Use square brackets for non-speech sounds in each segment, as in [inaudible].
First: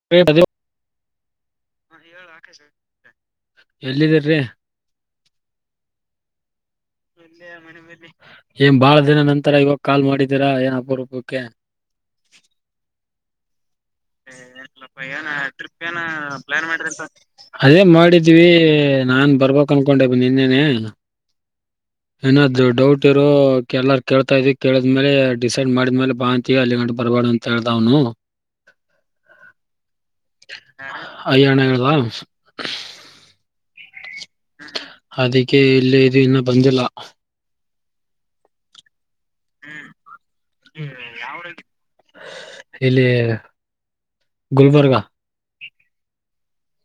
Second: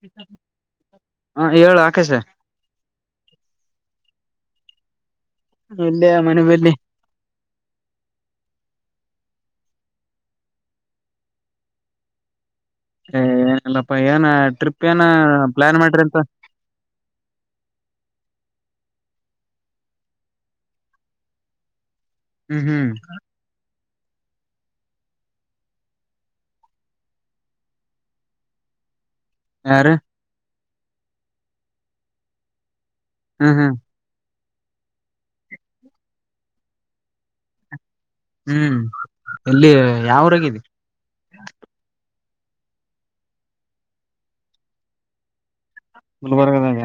ಹ ಎಲ್ಲಿದ್ದರೀ ಇಲ್ಲೆ ಮನಬೆಯಲ್ಲಿ ಏನ್ ಬಾಳ ದಿನ ನಂತರ ಇವಾಗ ಕಾಲ್ ಮಾಡಿದೀರಾ ಏನ್ ಅಪರಪಕ್ಕೆ ಹೇ ಟಪ್ ಪ್ಲಾನ್ ಮಾಡ್ರಿ ಅಂತ ಏನ್ ಅದೇ ಮಾಡಿದ್ವಿ ನಾನ್ ಬರ್ಬಕ್ ಅನ್ಕೊಂಡೆ ನಿನ್ನೇನೆ ಹ್ಮ್ ಏನಾದು ಹ್ಮ್ ಡೌಟ್ ಇರೋ ಕೆಲ್ಲರ್ ಕೇಳ್ತಾ ಇದ್ವಿ ಕೇಳಿದ್ಮೇಲೆ ಡಿಸೈಡ್ ಮಾಡಿದ್ಮೇಲೆ ಬಾ ಅಂತೀವಿ ಅಲ್ಲಿ ಗಂ ಬರಬಾರ್ದ ಅಂತ ಹೇಳ್ದ್ನು ಹ ಯಾರ ಹಯ್ಯಾಣದ. ಹಾ ಅದಕ್ಕೆ ಇಲಿ ಇದು ಇನ್ನ ಬಂದಿಲ್ಲ. ಹ್ಮ್ ಎಲ್ಲಿ ಯಾವ್ರ ಅ ಯಾವ [inaudible] ಇಲ್ಲಿ ಗುಲ್ಬರ್ಗ ಇಲ್ಬರ್ಗದಾಗ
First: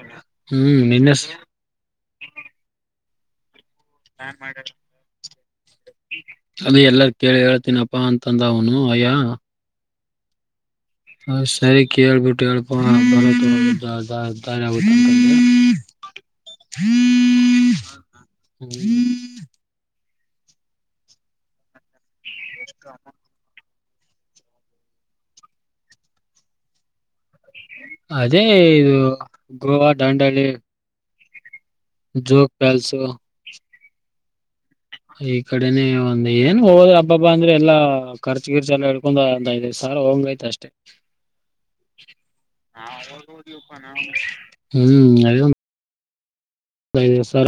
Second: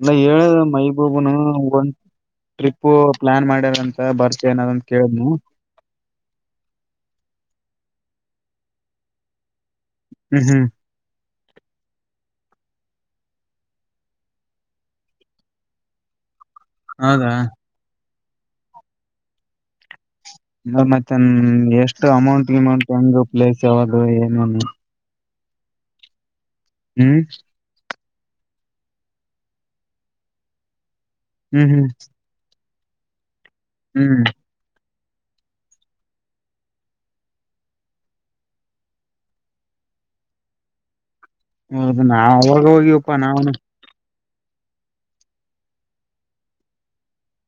ಇಲ್ಲ ಹೇಳ ಮೈ ಬಬುನು ಒಂದು ಟ್ರಿಪ್. ಪ್ಪು ಪ್ಲಾನ್ ಮಾಡ್ಯಾರಂತ ಬರ್ತ ಏನಾರಂತ ಕೇಳನು. ಅದ ಎಲ್ಲಾರ ಕೇಳಿ ಹೇಳ್ತೀನಪ್ಪಾ ಅಂತಂದ ಅವನು ಅಯ್ಯ. ಹ್ಮ್ ಹ್ಮ್ ಹ ಸರಿ ಕೇಳ್ಬಿಟ್ಟು ಹೇಳ್ಪೋ ಬ. [inaudible] ಹೌದಾ ಹ್ಮ್ [unintelligible] ನ ಮತ್ತನ್ ಎಷ್ಟು ಅಮೌಂಟ್ ಗಮೌಂಟ್ ಹೆಂಗು ಪ್ಲೇಸ್ ಯಾವದು ಏನನು. ಹ್ಮ್ ಅದೇ ಇದು ಗೋವಾ ದಾಂಡಳಿ ಹ್ಮ್ ಹ್ಮ್ ಕೆಲ್ಸು. ಹ್ಮ್. ಈ ಕಡೆನೆ ಒಂದ ಏನ್ ಹೋದ್ ಹಬ್ಬ ಹಬ್ಬ ಅಂದ್ರೆ ಎಲ್ಲ ಖರ್ಚು ಗಿರ್ಚ ಎಲ್ಲ ಹೇಡ್ಕೊಂಡು ಅಧ್ನೈದಿವ್ಸ ಅ ಹಂಗ ಆಯ್ತ ಅಷ್ಟೇ. ಹೌದು ನಾವ ಅವಾಗ ಹೋಗವಪ್ಪಾ ನಾವ ಹ್ಮ್ ಅಯ. ಸ್ರ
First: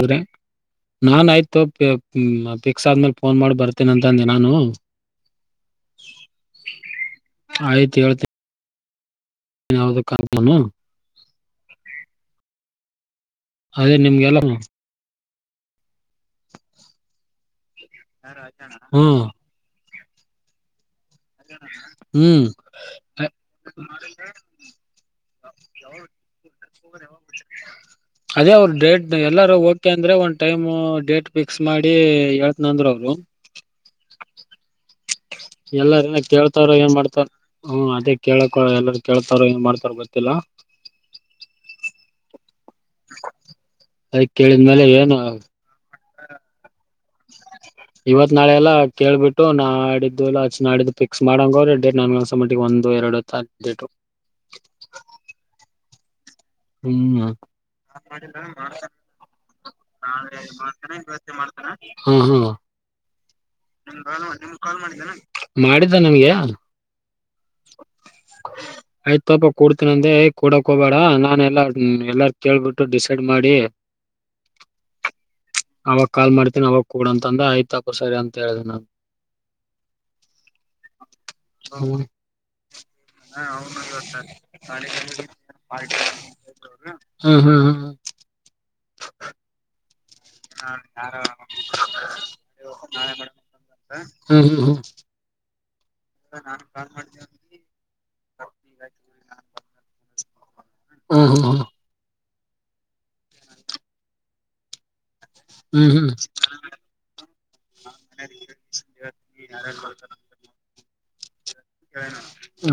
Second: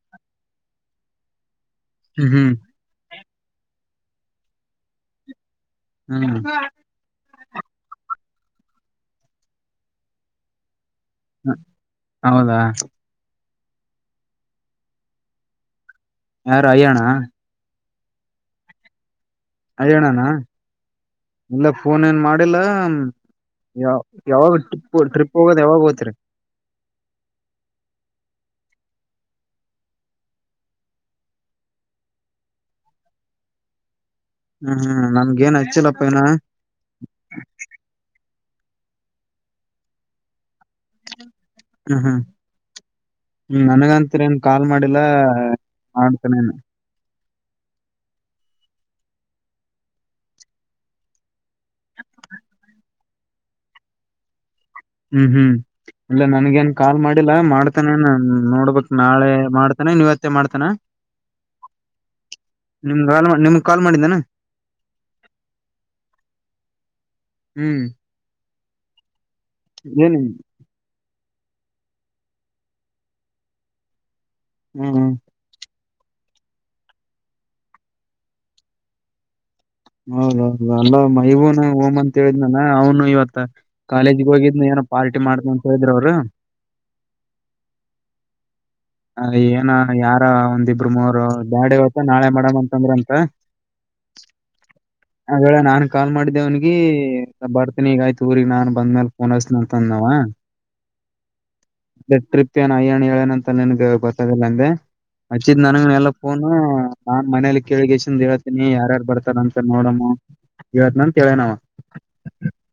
ನಾನ್ ಆಯ್ತು ಹ್ಮ್ ಪಿಕ್ಸ್ ಆದ್ಮೇಲೆ. ಫೋನ್ ಮಾಡಿ ಬರ್ತೀನ ಅಂತಂದೆ ನಾನು. ಹ್ಮ್ ಯಾವವುದಕ್ಕಾಗನು. ಹ ಹೌದಾ. ಅದೇ ನಿಮಗೆಲ್ಲ. ಹಾ ರಯಣ ಹಾ ಹಣಾನ ಇಲ್ಲ ಫೋನ್ ಏನ್ ಹ್ಮ್ ಮಾಡಿಲ್ಲ. ಯಾವ ಯಾವಾಗ ಟ್ರಿಪ್ ಟ್ರಿಪ್ ಹೋಗೋದ್ ಯಾವಾಗ ಓತ್ರಿ. [inaudible] ಅದೇ ಅವರು ಡೇಟ್ ಎಲ್ಲಾರು ಓಕೆ ಅಂದ್ರೆ ಒಂದ್ ಟೈಮ್ ಡೇಟ್ ಫಿಕ್ಸ್ ಮಾಡಿ ಹೇಳ್ತನ ಅಂದ್ರರು ಅವರು [inaudible] ಹ್ಮ್ ಹ್ಮ್ ನನ್ಗ ಏನ್ ಹಚ್ಚಿಲ್ಲಪ್ಪ ಏನ ಎಲ್ಲಾರ ಕೇಳ್ತಾರ ಏನ್ ಮಾಡ್ತಾರ ಹ್ಮ ಅದ. ಕೇಳಕ್ ಎಲ್ಲಾರ ಕೇಳ್ತಾರ ಏನ್ ಮಾಡ್ತಾರ ಗೊತ್ತಿಲ್ಲ. ಹ್ಮ್ ಹ್ಮ್ ಹ್ಮ್ ಅದ ನನಗಂತರಿ ಏನ್ ಕಾಲ್ ಕೇಳಿದ್ಮೇಲೆ ಮಾಡಿಲ್ಲ. ಏನು [unintelligible] ಇವತ್ ನಾಳೆಲ್ಲ ಕೇಳ್ಬಿಟ್ಟು ನಾ ಆಡಿದ್ದುಲ್ಲ ಅಚ್ ಆಡಿದ್ದು ಪಿಕ್ಸ್ ಮಾಡಂಗ ಅವ್ರೆ ಡೇಡ್ ನಾಕಸ ಮಟ್ಟಿಗೆ ಒಂದ. ಒಂದು ಎರಡು ತು ಹ್ಮ್ ಹ್ಮ್ ಇಲ್ಲ ನನ್ಗನ್ ಕಾಲ್ ಹ್ಮ್ ಮಾಡಿಲ್ಲ ಮಾಡ್ತಾನೇ ನೋಡ್ಬೇಕಕ್ ನಾಳೆ ಮಾಡ್ತಾನ ಇವತ್ತೇ ಮಾಡ್ತಾನ. ಹ್ಮ್ ಹ್ಮ್ ನಿಮ್ ಕಾಲ್ ನಿಮ್ಗ್ ಕಾಲ್ ಮಾಡಿದ್ದಾನ [inaudible] ಮಾಡಿದ್ದ ನನಗೆ. ಹ್ಮ್ ಆಯ್ತಪ ಕೂಡ್ತೀನಂದೆ ಏನ್ ಕೂಡಕ್ ಹೋಗಬೇಡ ನಾ. ಎಲ್ಲ ಎಲ್ಲಾರು ಕೇಳ್ಬಿಟ್ಟು ಡಿಸೈಡ್ ಮಾಡಿ. ಹ್ಮ್ ಹ್ಮ್ ಅವಾಗ ಕಾಲ್ ಮಾಡ್ತೀನಿ ಅವಾಗ ಕೂಡ ಅಂತ ಅಂದೆ ಆಯ್ತು ಹಾಕು ಸರಿ ಅಂತ ಹೇಳಿದೆ ನಾನು ಹೌದೌದು ಅಲ್ಲ ಮೈಬೂನು ಹೋಗು ಹ್ಮ್ ಅಂತ ಹೇಳಿದ್ನಾನ ಅವ್ನು ಇವತ್ತ ಕಾಲೇಜಿಗೆ ಹೋಗಿದ್ನ ಏನ ಪಾರ್ಟಿ ಮಾಡ್ತವಿ ಅಂತ ಹೇಳಿದ್ರು ಅವರು ಹ್ಮ್ ಹ್ಮ್ ಹ್ಮ್ ಹ್ಮ ಹ ಏನ ಯಾರ ಒಂದು ಇಬ್ಬರು ಮೂವರು ಬ್ಯಾಡ ಇವತ್ತು ನಾಳೆ ಮಾಡಮ್ ಅಂತಂದ್ರ ಅಂತ ಹ್ಮ್ ಹ್ಮ್ ಹ್ಮ ನಾನ್ ಕಾಲ್ ಮಾಡಿದ್ದೆವ್ನಿಗೆ ಬರ್ತನಿ ಈಗ ಆಯ್ತು ಊ್ರಗ್ ನಾನ್ ಬಂದ್ಮೇಲೆ ಫೋನ್ ಹಚ್ಚಿತೀನಿ ಅಂತ ಅಂದ ನಾವ ಹಾ ಹಾ ಹಾ ಟ್ರಿಪ್ ಏನಯ್ಯಣ್ಣ ಹೇಳನ ಅಂತ ನಿನಗೆ ಗೊತ್ತಾಗಲ ಅಂದೆ ಅಚ್ಚಿದ ನನ್ಗ ಹ್ಮ್ ಎಲ್ಲ ಹ್ಮ್ ಫೋನು ನಾನ್ ಮನೇಲಿ ಕೇಳಿಗೆಸನ್ ಹೇತೀನಿ ಯಾರ್ಯಾರ್ ಬರ್ತಾರ ಅಂತ ನೋಡಮ್ಮು ಇವತ್ ಅಂತ ಹೇಳಿದ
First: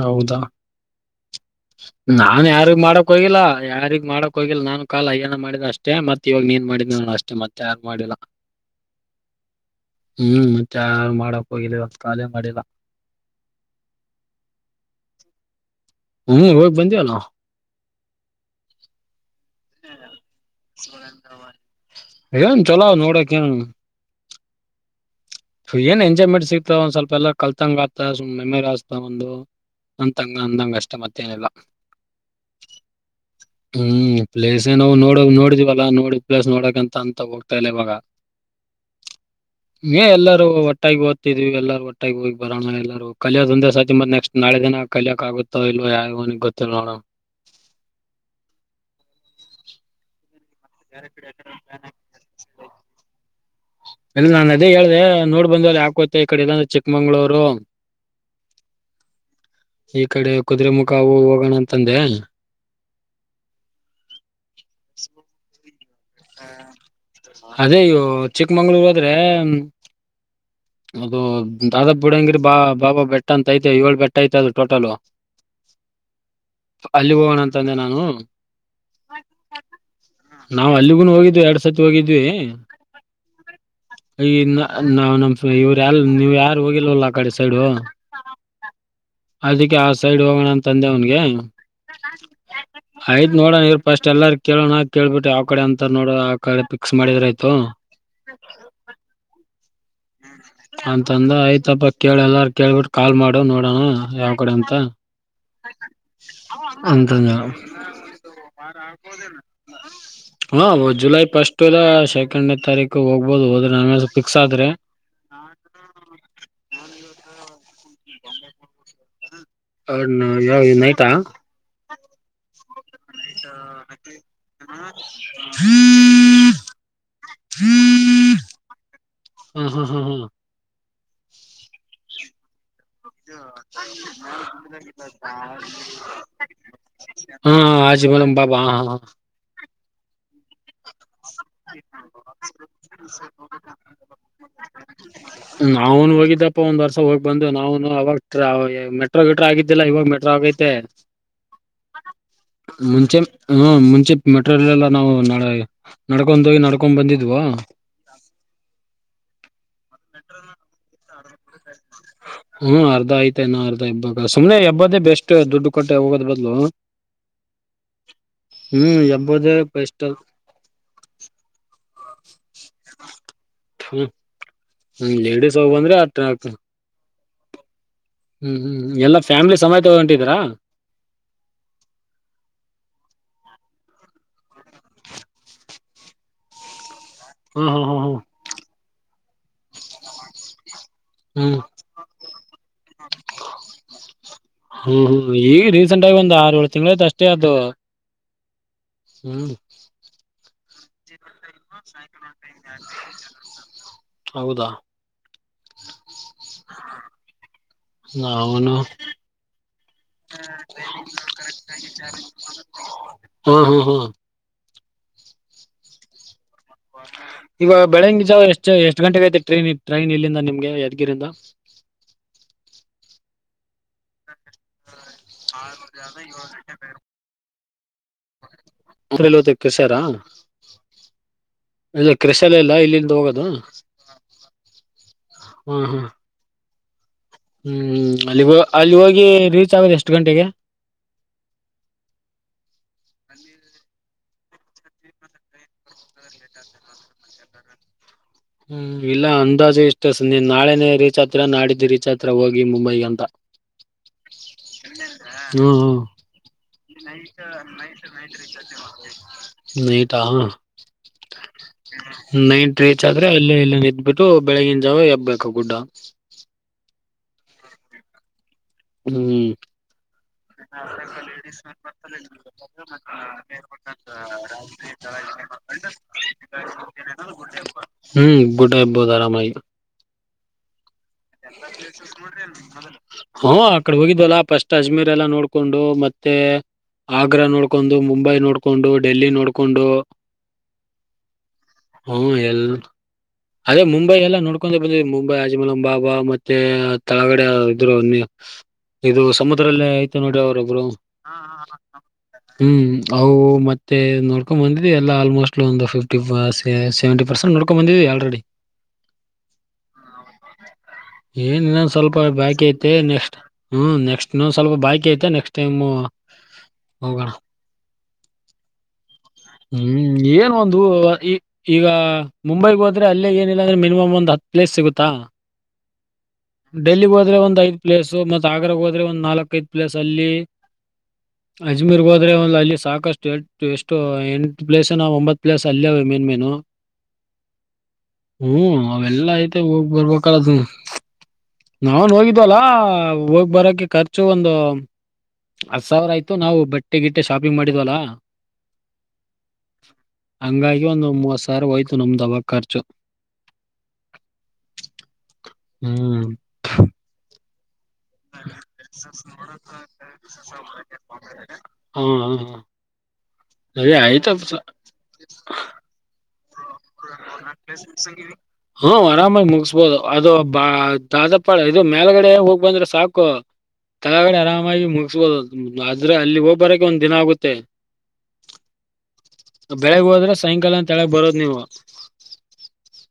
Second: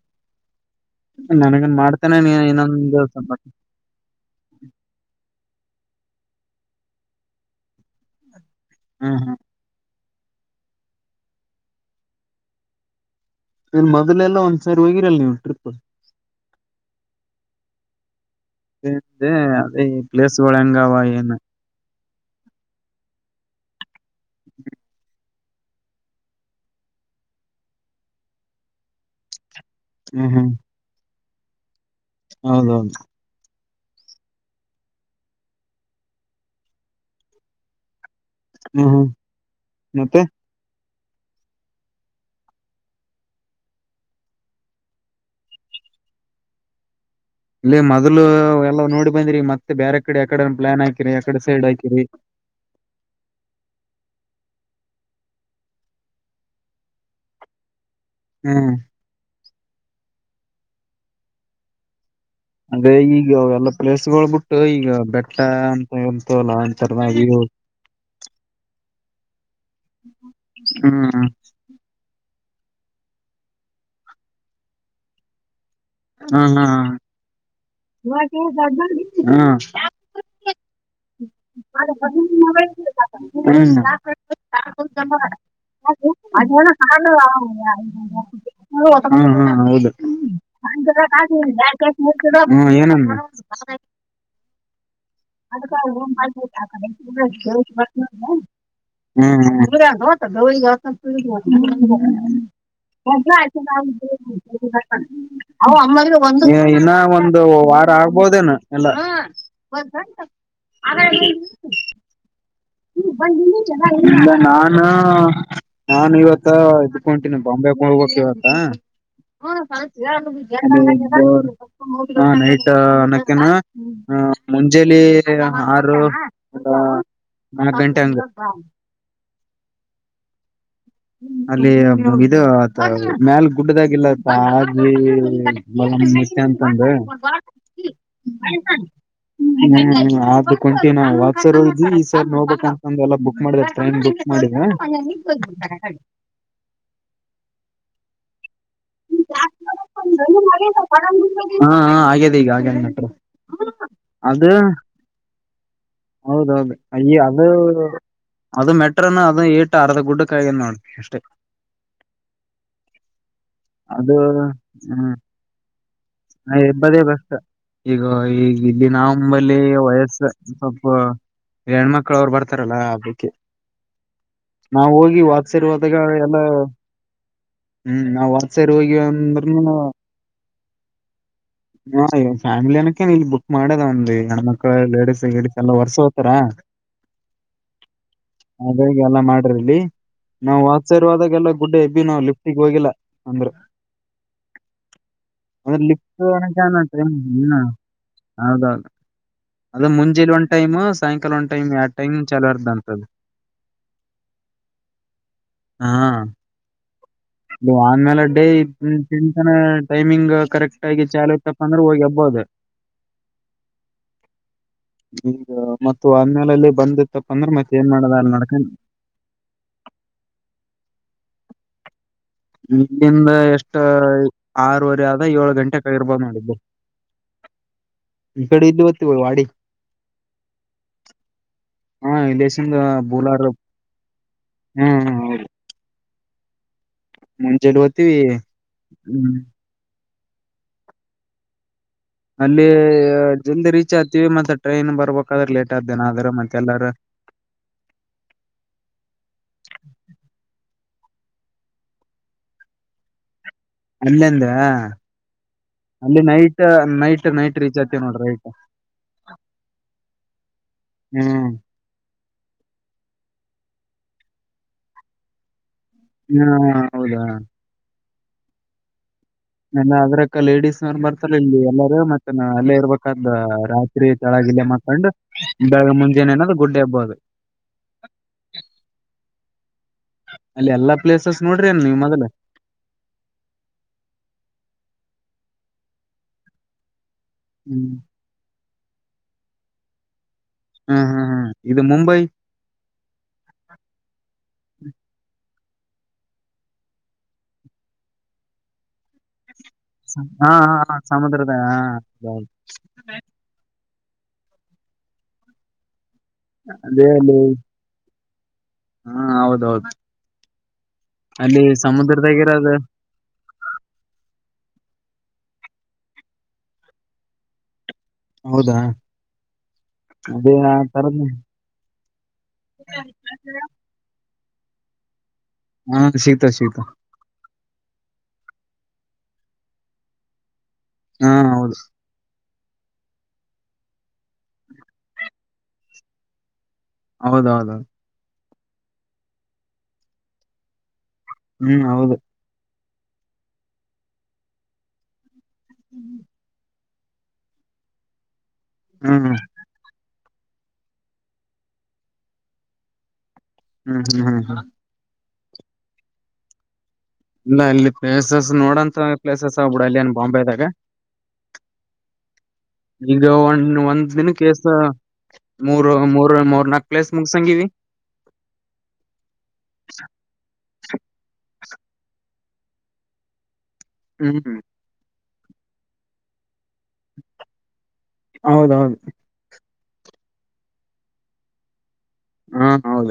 ಹೌದಾ ನನಗನ್ ಮಾಡ್ತಾನೆ ನೀ ನಾನ್ ಯಾರಿಗ್ ಇನ್ನೊಂದು ಮಾಡಕ್ ಸ್ವಲ್ಪ. ಹೋಗಿಲ್ಲ ಯಾರಿಗ್ ಮಾಡಕ್ ಹೋಗಿಲ್ಲ ನಾನು ಕಾಲ್ ಅಯ್ಯನ ಮಾಡಿದ ಅಷ್ಟೇ ಅಷ್ಟೇ ಮತ್ತೆ ಇವಾಗ ನೀನ್ ಮಾಡಿದ ನೋ ಅಷ್ಟೇ ಮತ್ತೆ ಯಾರು ಮಾಡಿಲ್ಲ ಹ್ಮ್ ಹ್ಮ್ ಹ್ಮ್ ಮತ್ ಮಾಡಕ್ ಹೋಗಿಲ್ಲ ಕಾಲೇ ಮಾಡಿಲ್ಲ ನೀನ್ ಮೊದಲೆಲ್ಲ ಒಂದ್ಸರಿ ಹೋಗಿರಲ್ ನೀವು ಟ್ರಿಪ್ ಹ್ಮ್ ಹೋಗ್ ಬಂದಿವಲ್ಲ ಪ್ಲೇಸ್ ಗಳು ಹೆಂಗಾವ ಏನು ಏನ್ ಚಲೋ ನೋಡಕ ಏನ್ [inaudible] ಏನ್ ಎಂಜಾಯ್ಮೆಂಟ್ ಸಿಗ್ತಂದ ಸ್ವಲ್ಪ ಎಲ್ಲ ಕಲ್ತಂಗ ಆಗ್ತ ಮೆಮರಿ ತಕೊಂಡಡು ನನ್ನ ಹ್ಮ್ ತಂಗ ಹ್ಮ್ ಅಂದಂಗ ಅಷ್ಟೆ ಮತ್ತೇನಿಲ್ಲ ಹೌದೌದು ಹ್ಮ್ ಪ್ಲೇಸ್ ನಾವು ನೋಡ ನೋಡಿದಿವಲ್ಲಾ ನೋಡ ಪ್ಲೇಸ್ ನೋಡಕ್ಂತ ಅಂತ ಹೋಗ್ತಾ ಇಲ್ಲ ಇವಾಗ ಹ್ಮ ಹೇ ಮತ್ತೆ ಎಲ್ಲಾರೂ ಒಟ್ಟಾಗಿ ಓದ್ತಿದ್ ಎಲ್ಲೂ ಒಟ್ಟಾಗಿ ಹೋಗಿಬರೋಣ ಎಲ್ಲರು ಕಲಿಯೋದು ಒಂದೇ ಸತಿ ಮತ್ ನೆಕ್ಸ್ಟ್ ನಾಳೆ ದಿನ ಕಲಿಯೋಕೆ ಆಗುತ್ತ ಇಲ್ವೋ ಯಾವನಿಗೆ ಗೊತ್ತು ಇಲ್ಲ ಮೊದ್ಲು ಎಲ್ಲಾ ನೋಡಿ ಬಂದ್ರಿ ಮತ್ತೆ ಬೇರೆ ಕಡೆ ಯಾಕಡೆ ಪ್ಲಾನ್ ಹಾಕಿರಿ ಯಾಕಡೆ ಸೈಡ್ ಹಾಕಿರಿ ಇಲ್ಲ ನಾನು ಅದೇ ಹೇಳಿದೆ ಮತ್ತೆ ನೋಡ್ ಬಂದ ಯಾಕೋತ ಈ ಕಡೆ ಎಲ್ಲಂದ್ರೆ ಚಿಕ್ಕಮಂಗಳೂರು ಹ್ಮ್ ಈ ಕಡೆ ಕುದುರೆೆಮುಖ ಅವು ಹೋಗೋಣ ಅಂತಂದೆ ಅಂದ್ರೆ ಈಗ ಎಲ್ಲ ಪ್ಲೇಸ್ಗಳು ಬಿಟ್ಟು ಈಗ ಬೆಟ್ಟ ಎಂತವಲ್ಲ ಅಂತರ್ನಾಗಿ ಹ ಅದೇ ಅಯ್ಯೋ ಚಿಕ್ಕಮಂಗಳೂರು ಹೋದ್ರೆ ಹ್ಮ್ ಅದು ಹ್ಮ್ ಬಾಬಾ ಬುಡೈಯನಗಿರಿ ಬಾಬಾ ಬೆಟ್ಟ ಅಂತ ಐತೆ ಏಳು ಬೆಟ್ಟ ಐತೆ ಅದು ಟೋಟಲ್ ಹ ಹಾ ಅಲ್ಲಿಗ್ ಹೋಗೋಣ ಅಂತಂದೆ ನಾನು ನಾವ್ ಅಲ್ಲಿಗುನು ಹೋಗಿದ್ವಿ ಎರಡ್ ಸತಿ ಹೋಗಿದ್ವಿ ಹ್ಮ್ ಈ ನಾವ್ ನಮ್ ಇವ್ರ ಯಾಲ್ ನೀವ್ ಯಾರು ಹೋಗಿಲ್ವಲ್ಲ ಆ ಕಡೆ ಸೈಡು [inaudible] [unintelligible] ಹ್ಮ ಹ್ಮ ಅದಕ್ಕೆ ಆ ಹೌದು ಸೈಡ್ ಹೋಗೋಣ ಅಂತ ಅಂದೆ ಅವ್ನಿಗೆ ಹ್ಮ ಏನಂದ ಆಯ್ತ್ ನೋಡೋಣ ಇವ್ರ ಫಸ್ಟ್ ಎಲ್ಲಾರು ಕೇಳೋಣ ಕೇಳ್ಬಿಟ್ಟು ಯಾವ ಕಡೆ ಅಂತ ನೋಡ ಆ ಕಡೆ ಫಿಕ್ಸ್ ಮಾಡಿದ್ರ ಆಯ್ತು ಹ್ಮ್ ಹ್ಮ [unintelligible] ಅಂತಂದ ಆಯ್ತಪ್ಪ ಕೇಳ ಎಲ್ಲಾರು ಕೇಳ್ಬಿಟ್ಟು ಕಾಲ್ ಮಾಡು ನೋಡೋಣ ಯಾವ ಕಡೆ ಅಂತ ಹೇ ಇಲ್ಲ ಅಂತಂದ ಒಂದು ವಾರ ಆಗ್ಬೋದೇನು ಎಲ್ಲ ಹಾ ಜುಲೈ ಫಸ್ಟ್ ಇಲ್ಲ ಸೆಕೆಂಡನೇ ತಾರೀಕು ಹೋಗ್ಬೋದು ಹೋದ್ರೆ ನನ್ ಇಲ್ಲ ಫಿಕ್ಸ್ ಆದ್ರೆ ನಾನು ನಾನ್ ಇವತ್ತ ಇದುಕ್ಕೆ ಹೊಂಟೀನಿ ಬಾಂಬೆ ಹೋಗಬೇಕು ಇವತ್ತು ಯಾವ ನೈಟಾ ಹಾ ನೈಟ್ ಮುಂಜಾಲೆ ಆರು ಒಂದ ನಾಕ್ ಗಂಟೆ ಅಂದ್ರು. ಹ್ಮ್ ಹ್ಮ್ ಹ್ಮ್ ಹ್ಮ್ ಅಲ್ಲಿ ಇದು. ಮ್ಯಾಲ ಗುಡ್ಡದಾಗಿಲ್ಲತ್ತ ಆಗ್ ಮತ್ಯ ಅಂತಂದ. ಹ ಆಜ ಮನ ಬಾಬಾ ಹಾ ಹಾ. ಹ್ಮ್ ಹ್ಮ್. ಕುಂಟ ನಾವು ವಾತ್ಸರ್ ಈ ಸರ್ ನೋಡ್ ಬೇಕಂತಂದ ಎಲ್ಲ ಬುಕ್ ಮಾಡಿದೆ ಟ್ರೈನ್ ಬುಕ್ ಮಾಡಿದೆ. ಅವನು ಹೋಗಿದ್ದಪ್ಪ ಒಂದ್ ವರ್ಷ ಹೋಗಿ ಬಂದು ನಾನು ಅವಾಗ್ ಮೆಟ್ರೋ ಗೆಟ್ರೋ ಆಗಿದ್ದಿಲ್ಲ ಇವಾಗ ಮೆಟ್ರೋ ಆಗೈತೆ ಹಾ ಹಾ ಆಗ್ಯದ ಈಗ ಆಗ್ಯದ ಮೆಟ್ರೋ ಮುಂಚೆ ಹ್ಮ ಮುಂಚೆ ಅದು ಮೆಟ್ರರಿಯಲ್ ಎಲ್ಲ ನಾವು ನಾಳೆ. ನಡ್ಕೊಂಡ್ ಹೋಗಿ ಹೌದೌದು ನಡ್ಕೊಂಡ್ ಈ ಬಂದಿದ್ವಾ ಅದು. ಅದು ಮೆಟ್ರ ಅದ ಏಟ ಅರ್ದ ಗುಡ್ಡ ಕಾಯಿಏನ್ ನೋಡು. ಹ್ಮ್ ಅರ್ಧ ಐತೆ ನಾ ಅರ್ಧ ಇಬ್ಬಾಗ ಸುಮನೆ ಹಬ್ಬದೇ ಬೆಸ್ಟ್ ದುಡ್ಡು ಕೊಟ್ಟೆ ಹೋಗೋದ್ ಅ ಬದ್ಲು ಹೆಬ್ಬದೇ ಬೆಸ್ಟ್. ಈಗ ಈ ಇಲ್ಲಿ ಹ್ಮ್ ಎಬ್ಬದೇ ನಾವಂಬಲ್ಲಿ ಬೆಸ್ಟ್ ವಯಸ್ಸ ಸ್ವಲ್ಪ ಹೆಣ್ಮಕ್. ತಾರಲ್ಲ ಅದಕ್ಕೆ ಹ್ಮ್ ನಾವ ಹ್ಮ್ ಹೋಗಿ ಲೇಡೀಸ್ ಹೋಗ್ ಬಂದ್ರೆ ವಾಪಸರ್ದಾಗ ಅ ಎಲ್ಲ. ಹ್ಮ್ ನಾವ್ ಹ್ಮ್ ವಸರ್ ಹ್ಮ್ ಹೋಗಿವ ಎಲ್ಲಾ ಫ್ಯಾಮಿಲಿ ಅಂದ್ರನು. ಸಮೇತ ಹೊಂಟಿದ್ರಾ ಹ ಫ್ಯಾಮಿಲಿ ಅನಕೇನ್ ಇಲ್ಲಿ ಬುಕ್ ಮಾಡದ ಒಂದು ಹೆಣ್ಮಕ್ಳ ಲೇಡಿಸಸ್ ಗೇಡೀಸ್ ಎಲ್ಲ ವರ್ಸ ಹೋತಾರ. ಹ್ಮ್ ಹ್ಮ ಹ್ಮ್ ಅದೆ ಹೀಗ್ ಎಲ್ಲ ಮಾಡರಿ ಇಲ್ಲಿ. ನಾವು ಆತ್ಚರ್ಯವಾದಾಗೆಲ್ಲ ಹ್ಮ್ ಹ್ಮ್ ಗುಡ್ಡೆ ಎಬ್ಬಿ ನ ಲಿಫ್ಟಿಗೆ ಹೋಗಿಲ್ಲ ಅಂದ್ರ. ಹ್ಮ್ ಹ್ಮ್ ಈಗ ಆದ್ರೆ ರೀಸೆಂಟ್ ಆಗಿ ಲಿಫ್ಟ್ ಒಂದ್ ಆರ್ ಏಳು ತಿಂಗಳಾಯ್ತು ಅಷ್ಟೇ ಅದು [unintelligible] ಹೌದೌದು ಹ್ಮ್ ಅದು ಮುಂಜೆಲ್ ಒಂಟ ಟೈಮ್ ಸಾಯಂಕಾಲ ಒಂದು ಮುಂಜೆನ್ ಒನ್ ಟೈಮ್ ಸಾಯಂಕಾಲ ಒನ್ ಟೈಮ್ ಹೌದ. ಹಾ ನೀವು ಆಮೇಲೆ ಡೇ ನಾವುನು ತಿಂತನ ಟೈಮಿಂಗ್ ಕರೆಕ್ಟ್ ಆಗಿ ಚಾಲ ತಪ್ಪಂದ್ರೆ ಹೋಗಿ ಹಬ್ಬೋದ. [inaudible] ಹಾ ಹಾ ಹಾ ಈಗ ಮತ್ ಒನ್ ಈಗ ಬೆಳಗ್ಂಗಗೆ ಜ ನಡ್ಕೊಂಡ್ ಎಷ್ಟ ಎಷ್ಟ್ ಗಂಟೆಗೆ ಐತಿ ಟ್ರೈನ್ ಟ್ರೈನ್ ಇಲ್ಲಿಂದ ನಿಮ್ಗೆ ಯದ್ಗಿರಿಂದ. ಇಲ್ಲಿಂದ ಎಷ್ಟು. ಆರೂವರೆ ಏಳು ಗಂಟೆ ಇರ್ಬೋದು ನೋಡ್ ಇಲ್ಲಿ. ಈ ಕಡೆ ಹೊತ್ತು ವಾಡಿ. ಕೃಷಾರಾ ಅದೇ ಹಾ ಕ್ರಿಶಾಲ ಇಲ್ಲ ಇಲ್ಲೇಶಂಗ ಇಲ್ಲಿಂದ ಬೂಲಾರ. ಹೋಗೋದು ಹ್ಮ ಹ ಅವು. ಹಾ ಹಾ ಹ್ಮ್ ಅಲ್ಲಿ ಅಲ್ಲಿ ಹೋಗಿ ಹ್ಮ್ ರೀಚ್ ಆಗದು ಎಷ್ಟು ಗಂಟೆಗೆ. ಅಲ್ಲಿ ಜಲ್ದಿ ರೀಚ್ ಆಗ್ತೀವಿ ಮತ್ತೆ ಟ್ರೈನ್ ಬರ್ಬೇಕಾದ್ರೆ ಲೇಟ್ ಆದ್ದೇನ ಆದ್ರ ಮತ್ತೆ ಎಲ್ಲಾರ. ಹ್ಮ್ ಇಲ್ಲ ಅಂದಾಜೆ ಇಷ್ಟ ಸಂಜೆ ನಾಳೆನೇ. ರೀಚ್ ಆಗ್ತೀರಾ ನಾಡಿದ್ದು ರೀಚ್ ಆಗ್ತೀರಾ ಹೋಗಿ ಮುಂಬೈ ಅಂತ. ಅಲ್ಲಿಂದ ಹ್ಮ ಹಾ. ಅಲ್ಲಿ ನೈಟ್ ನೈಟ್ ನೈಟ್ ರೀಚ್ ಆಗ್ತೇವಿ ನೋಡ್ರಿ ರೈಟ್ [unintelligible] ನೈಟ್ ಹಾ. ಹ್ಮ್ ನೈಟ್ ರೀಚ್ ಆದ್ರೆ ಅಲ್ಲೇ ಇಲ್ಲ ಇಡ್ಬಿಟ್ಟು ಬೆಳಗಿನ ಜಾವ ಎಬ್ಬಬೇಕು ಗುಡ್ಡ. ಹ ಹೌದಾ. ಹ್ಮ್ ಇಲ್ಲ ಅದ್ರ ಅಕ್ಕ ಲೇಡಿಸಸ್ನನ್ ಬರ್ತಲ್ಲ ಇಲ್ಲಿ ಎಲ್ಲಾರ ಮತ್ತೆ ಅಲ್ಲೇ ಇರ್ಬೇಕಾದ ರಾತ್ರಿ ಕೆಳಗೆ ಮಾಕೊಂಡ್. ಬೇಗ ಮುಂಜಾನೇ ಅನ್ನೋದು ಗುಡ್ಡೆ ಹಬ್ಬೋದು. ಆರಾಮಾಯ. ಅಲ್ಲಿ ಎಲ್ಲ. [unintelligible] ಹ ಆಕಡ ಹೋಗಿದ್ವಲ್ಲ ಫಸ್ಟ್ ಅಜ್ಮೀರ್. ಲ್ಲ ನೋಡ್ಕೊಂಡು ಮತ್ತೆ ಆಗ್ರಾ ಹ್ಮ್ ನೋಡ್ಕೊಂಡು ಮುಂಬೈ ನೋಡ್ಕೊಂಡು ಡೆಲ್ಲಿ ನೋಡ್ಕೊಂಡು ಹೂ ಹೂ ಹೂ ಇದು ಮುಂಬೈ ಹ್ಮ ಎಲ್ಲ ಅದೇ ಮುಂಬೈ ಎಲ್ಲ ನೋಡ್ಕೊಂಡ ಬಂದ ಮುೈ ಿಮಲಂ ಬಾಬಾ ಮತ್ತೆ ತಳಗಡೆ ಇದರು ಇದು ಸಮ ಅದರಲ್ಲೇ ಆಯ್ತು ಹಾ ನೋಡಿ್ರ ಹಾ ಅವರೊಬ್ರು ಹಾ, ಸಮುದ್ರದ ಹಾ ಹೌದೌದು. ಹೂ ಅವು ಮ ಮತ್ತ ನೋಕೊಂಡ್ ಬಂದ್ವಿ ಎಲ್ಲ ಆಲ್ಮೋಸ್ಟ್ ಒಂದು ಫಿಫ್ಟಿ ಅದೇ ಸೆವೆಂಟಿ ಅಲ್ಲಿ ಪರ್ಸೆಂಟ್ ನೋಡ್ೊಂಡ್ ಬಂದ್ವಿ ಆಲ್ರೆಡಿ ಹಾ ಹೌದೌದು ಅಲ್ಲಿ ಏನ್ನ್ನ ಸ್ವಲ್ಪ ಬಾಕಿ ಸಮುದ್ರದಾಗಿರೋದು ಐತೆ ನೆಕ್ಸ್ಟ್ ಹೂ ನೆಕ್ಸ್ಟ್ ಇನ್ನೊಂದ್ ಸ್ವಲ್ಪ ಬಾಯಕಿ ಐತೆ ನೆಕ್ಸ್ಟ್ ಟೈಮ್ ಹೋಗೋಣ ಹೌದಾ ಹೂ ಅದೇ ಏನ್ ಆ ಒಂದು ತರದ ಈ ಈಗ ಮುಂಬೈಗ್ ಹೋದ್ರೆ ಅಲ್ಲೇ ಏನಿಲ್ಲ ಅಂದ್ರೆ ಮಿನಿಮಮ್ ಒಂದ್ ಹತ್ ಪ್ಲೇಸ್ ಸಿಗುತ್ತಾ ಹಾ ಸಿಗ್ತಾವ ಸಿಗ್ತಾವ ಡೆಲ್ಲಿ ಹೋದ್ರೆ ಒಂದ್ ಐದ್ ಪ್ಲೇಸ್ ಮ ಆಗ್ರಾಗ ಹೋದ್ರೆ ಒಂದು ನಾಲ್ಕ ಐದು ಪ್ಲೇಸ್ ಅಲ್ಲಿ ಹಾ ಹೌದು ಅಜ್ಮೀರ್ಗೆ ಹೋದ್ರೆ ಒ ಅಲ್ಲಿ ಇಲ್ಲಿ ಸಾಕಷ್ಟು ಎು ಎಷ್ಟು ಎಂಟ ಪ್ಲೇಸ್ ನ ಒಂಬತ್ ಪ್ಲೇಸ್ ಅಲ್ಲಯ ಮೀನ್ ಮೀನು ಹೌದೌದೌದು ಹೂ ಅವೆಲ್ಲ ಐತೆ ಹೋಗಿ ಬರ್ಬೇಕಲ್ಲ ಹ್ಮ್ ನಾವನ್ ಹೌದು ಹೋಗಿದ್ದವಲ್ಲಾ ಹೋಗ್ ಬರೋಕ ಖರ್ಚು ಒಂದುರ್ ಸಾವಿರ ಆಯ್ತು ನಾವು ಬಟ್ಟ ಗಟ್ಟೆ ಗಿಟ್ಟೆ ಶಾಪಿಂಗ್ ಮಾಡಿದ್ಲ್ಲಾ ಹೂ ಹಂಗಾಗಿ ಒಂದು ಮೂವತ್ ಸಾವಿ ಹೋಯ್ತು ನಮ್ದವ ಖರ್ಚು ಹೂ ಹೂ ಹೂ ಹೂ ಹೂ ಇಲ್ಲ ಇಲ್ಲಿ ಪ್ಲೇಸಸ್ ನೋಡಂಂತ ಪ್ಲೇಸಸ್ ಆಗ್ಬಿಡ ಅಲ್ಲಿ ನ್ ಬಾಂಬೆದಾಗ ಹ ಈಗ ಒ ಅದೇ ಒಂದ್ ಆಯ್ತ ದಿನ ಕೇಸ್ ಮೂರ್ ಮೂರ್ ಮೂರ್ ನಾಕು ಕ್ಲೇಸ್ ಹೂ ಆರಾಮಾಗಿ ಮುಗಿಸಬೋದು ಅದು ಬ ದಾದಾಪ್ಪಾಳ ಇದು ಮೇಲ್ಗಡೆ ಹೋಗ ಬಂದ್ರೆ ಸಾಕು ತಳಗಣ ಹ್ಮ್ ಆರಾಮಾಗಿ ಮುಗಿಸಬೋದು ಅದ್ರೆ ಅಲ್ಲಿ ಹೋಗ್ ಬರಕ್ಕೆ ಒಂದ ದಿನ ಆಗುತ್ತೆ ಹೌದೌದು ಬೆಳಗ್ ಹೋದ್ರೆ ಸಾಯಂಕಾಲ ತಳ ಬರೋದು ಧನ್ಯವಾದ ಹಾ ಹೌದು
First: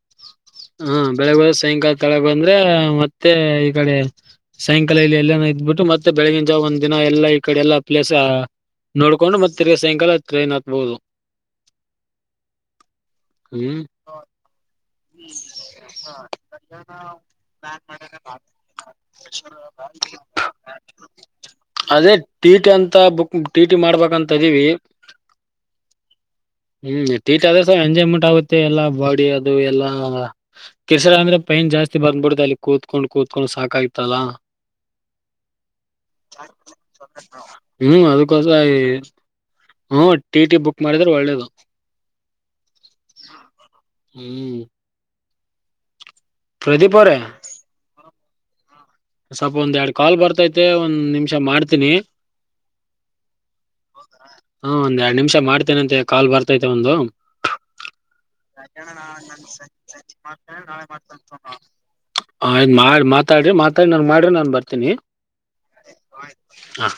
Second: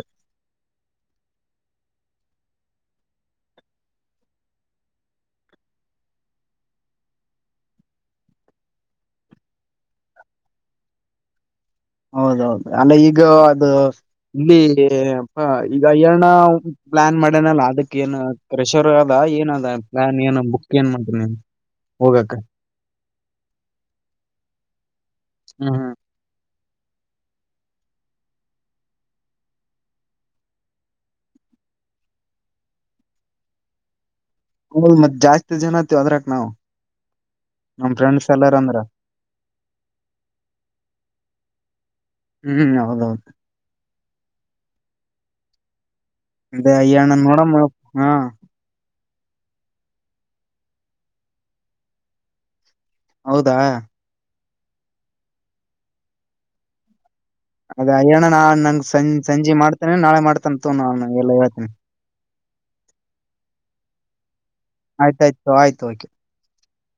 ಹಾ ಬೆಳಗ್ ಸಾಯಂಕಾಲ ತಳ ಬಂದ್ರೆ ಮತ್ತೆ ಈ ಕಡೆ ಸಾಯಂಕಾಲ ಇಲ್ಲಿ ಎಲ್ಲನ ಇದ್ಬಿಟ್ಟು ಮತ್ತೆ ಬೆಳಗಿನ ಜಾವ ಒಂದ್ ದಿನ ಎಲ್ಲಾ ಈ ಕಡೆ ಎಲ್ಲಾ ಪ್ಲೇಸ್ ನೋಡ್ಕೊಂಡು ಮತ್ತ ತಿರ್ಗಿ ಸಾಯಂಕಾಲ ಟ್ರೈನ್ ಹತ್ಬಹುದು ಹೌದೌದು ಅಲ್ಲ ಈಗ ಅದು ಹ್ಮ್ ಇಲ್ಲಿ ಪ್ಪ ಈಗ ನ ಪ್ಲಾನ್ ಮಾಡೇನಲ್ಲ ಅದಕ್ಕ ಏನ್ ಕ್ರೆಷರ್ ಅದ ಏನದ ನಾ ನೀನು ಬುಕ್ ಏನ್ ಮಾಡಿನಿ ನೀನ್ ಅದೇ ಹೋಗಕ ಟಿ ಟಿ ಅಂತ ಬುಕ್ ಟಿ ಟಿ ಮಾಡ್ಬೇಕಂತ ಆದಿವಿ ಹ ಹಾ ಟೀಟ ಆದ್ರೆ ಸ ಎಂಜಾಯ್ಮೆಂಟ್ ಆಗುತ್ತೆ ಎಲ್ಲಾ ಬಾಡಿ ಅದು ಎಲ್ಲಾ ಹ ತಿರ್ಸರ ಅಂದ್ರೆ ಪೈನ್ ಜಾಸ್ತಿ ಬಂದ್ಬಿಡ್ದ ಅಲ್ಲಿ ಕೂತ್ಕೊಂಡ್ ಕೂತ್ಕೊಂಡ್ ಸಾಕಾಗಿತಲ್ಲಾ ಹೌದ್ ಮತ್ ಜಾಸ್ತಿ ಜನ ಆತಿವಿ ಅದ್ರಕ್ ನಾವು ಹೂ ನಮ್ ಫ್ರೆಂಡ್ಸ್ ಎಲ್ಲಾರ ಅದುಕೋಸ್ಕರ ಅಂದ್ರ ಹೂ ಟಿ ಟಿ ಬುಕ್ ಮಾಡಿದ್ರೆ ಒಳ್ಳೇದು ಹೂ ಹೌದೌದು ಹೂ ಅ ಅಯ್ಯಣ್ಣ ಅವ್ರೇ ನೋಡ ಹಾ ಸ್ವಲ್ಪ ಒಂದ್ ಎರಡ್ ಕಾಲ್ ಬರ್ತೈತೆ ಒಂದ್ ನಿಮಿಷ ಮಾಡ್ತೀನಿ ಹೌದಾ ಹಾ ಒಂದ್ ಎರಡ್ ನಿಮಿಷ ಮಾಡ್ತೇನೆ ಅಂತೆ ಕಾಲ್ ಬರ್ತೈತೆ ಒಂದು ಅದ ಅಯ್ಯಣ್ಣ ನಾ ನಂ್ ಸಂಜ ಸಂಜೆ ಮಾಡ್ತೇನೆ ನಾಳೆ ಮಾಡ್ತಂತ ನ ಎಲ್ಲ ಹೇಳ್ತೇನಿ ಹ್್ ಮಾಡಿ ಮಾತಾಡ್ರಿ ಮಾತಾಡಿ ನನ್ ಮಾಡ್ರ ನನ್ ಬರ ಆಯ್ತ ಆಾಯ್ತು ಆಯ್ತು ಓಕೆ ಹಾ.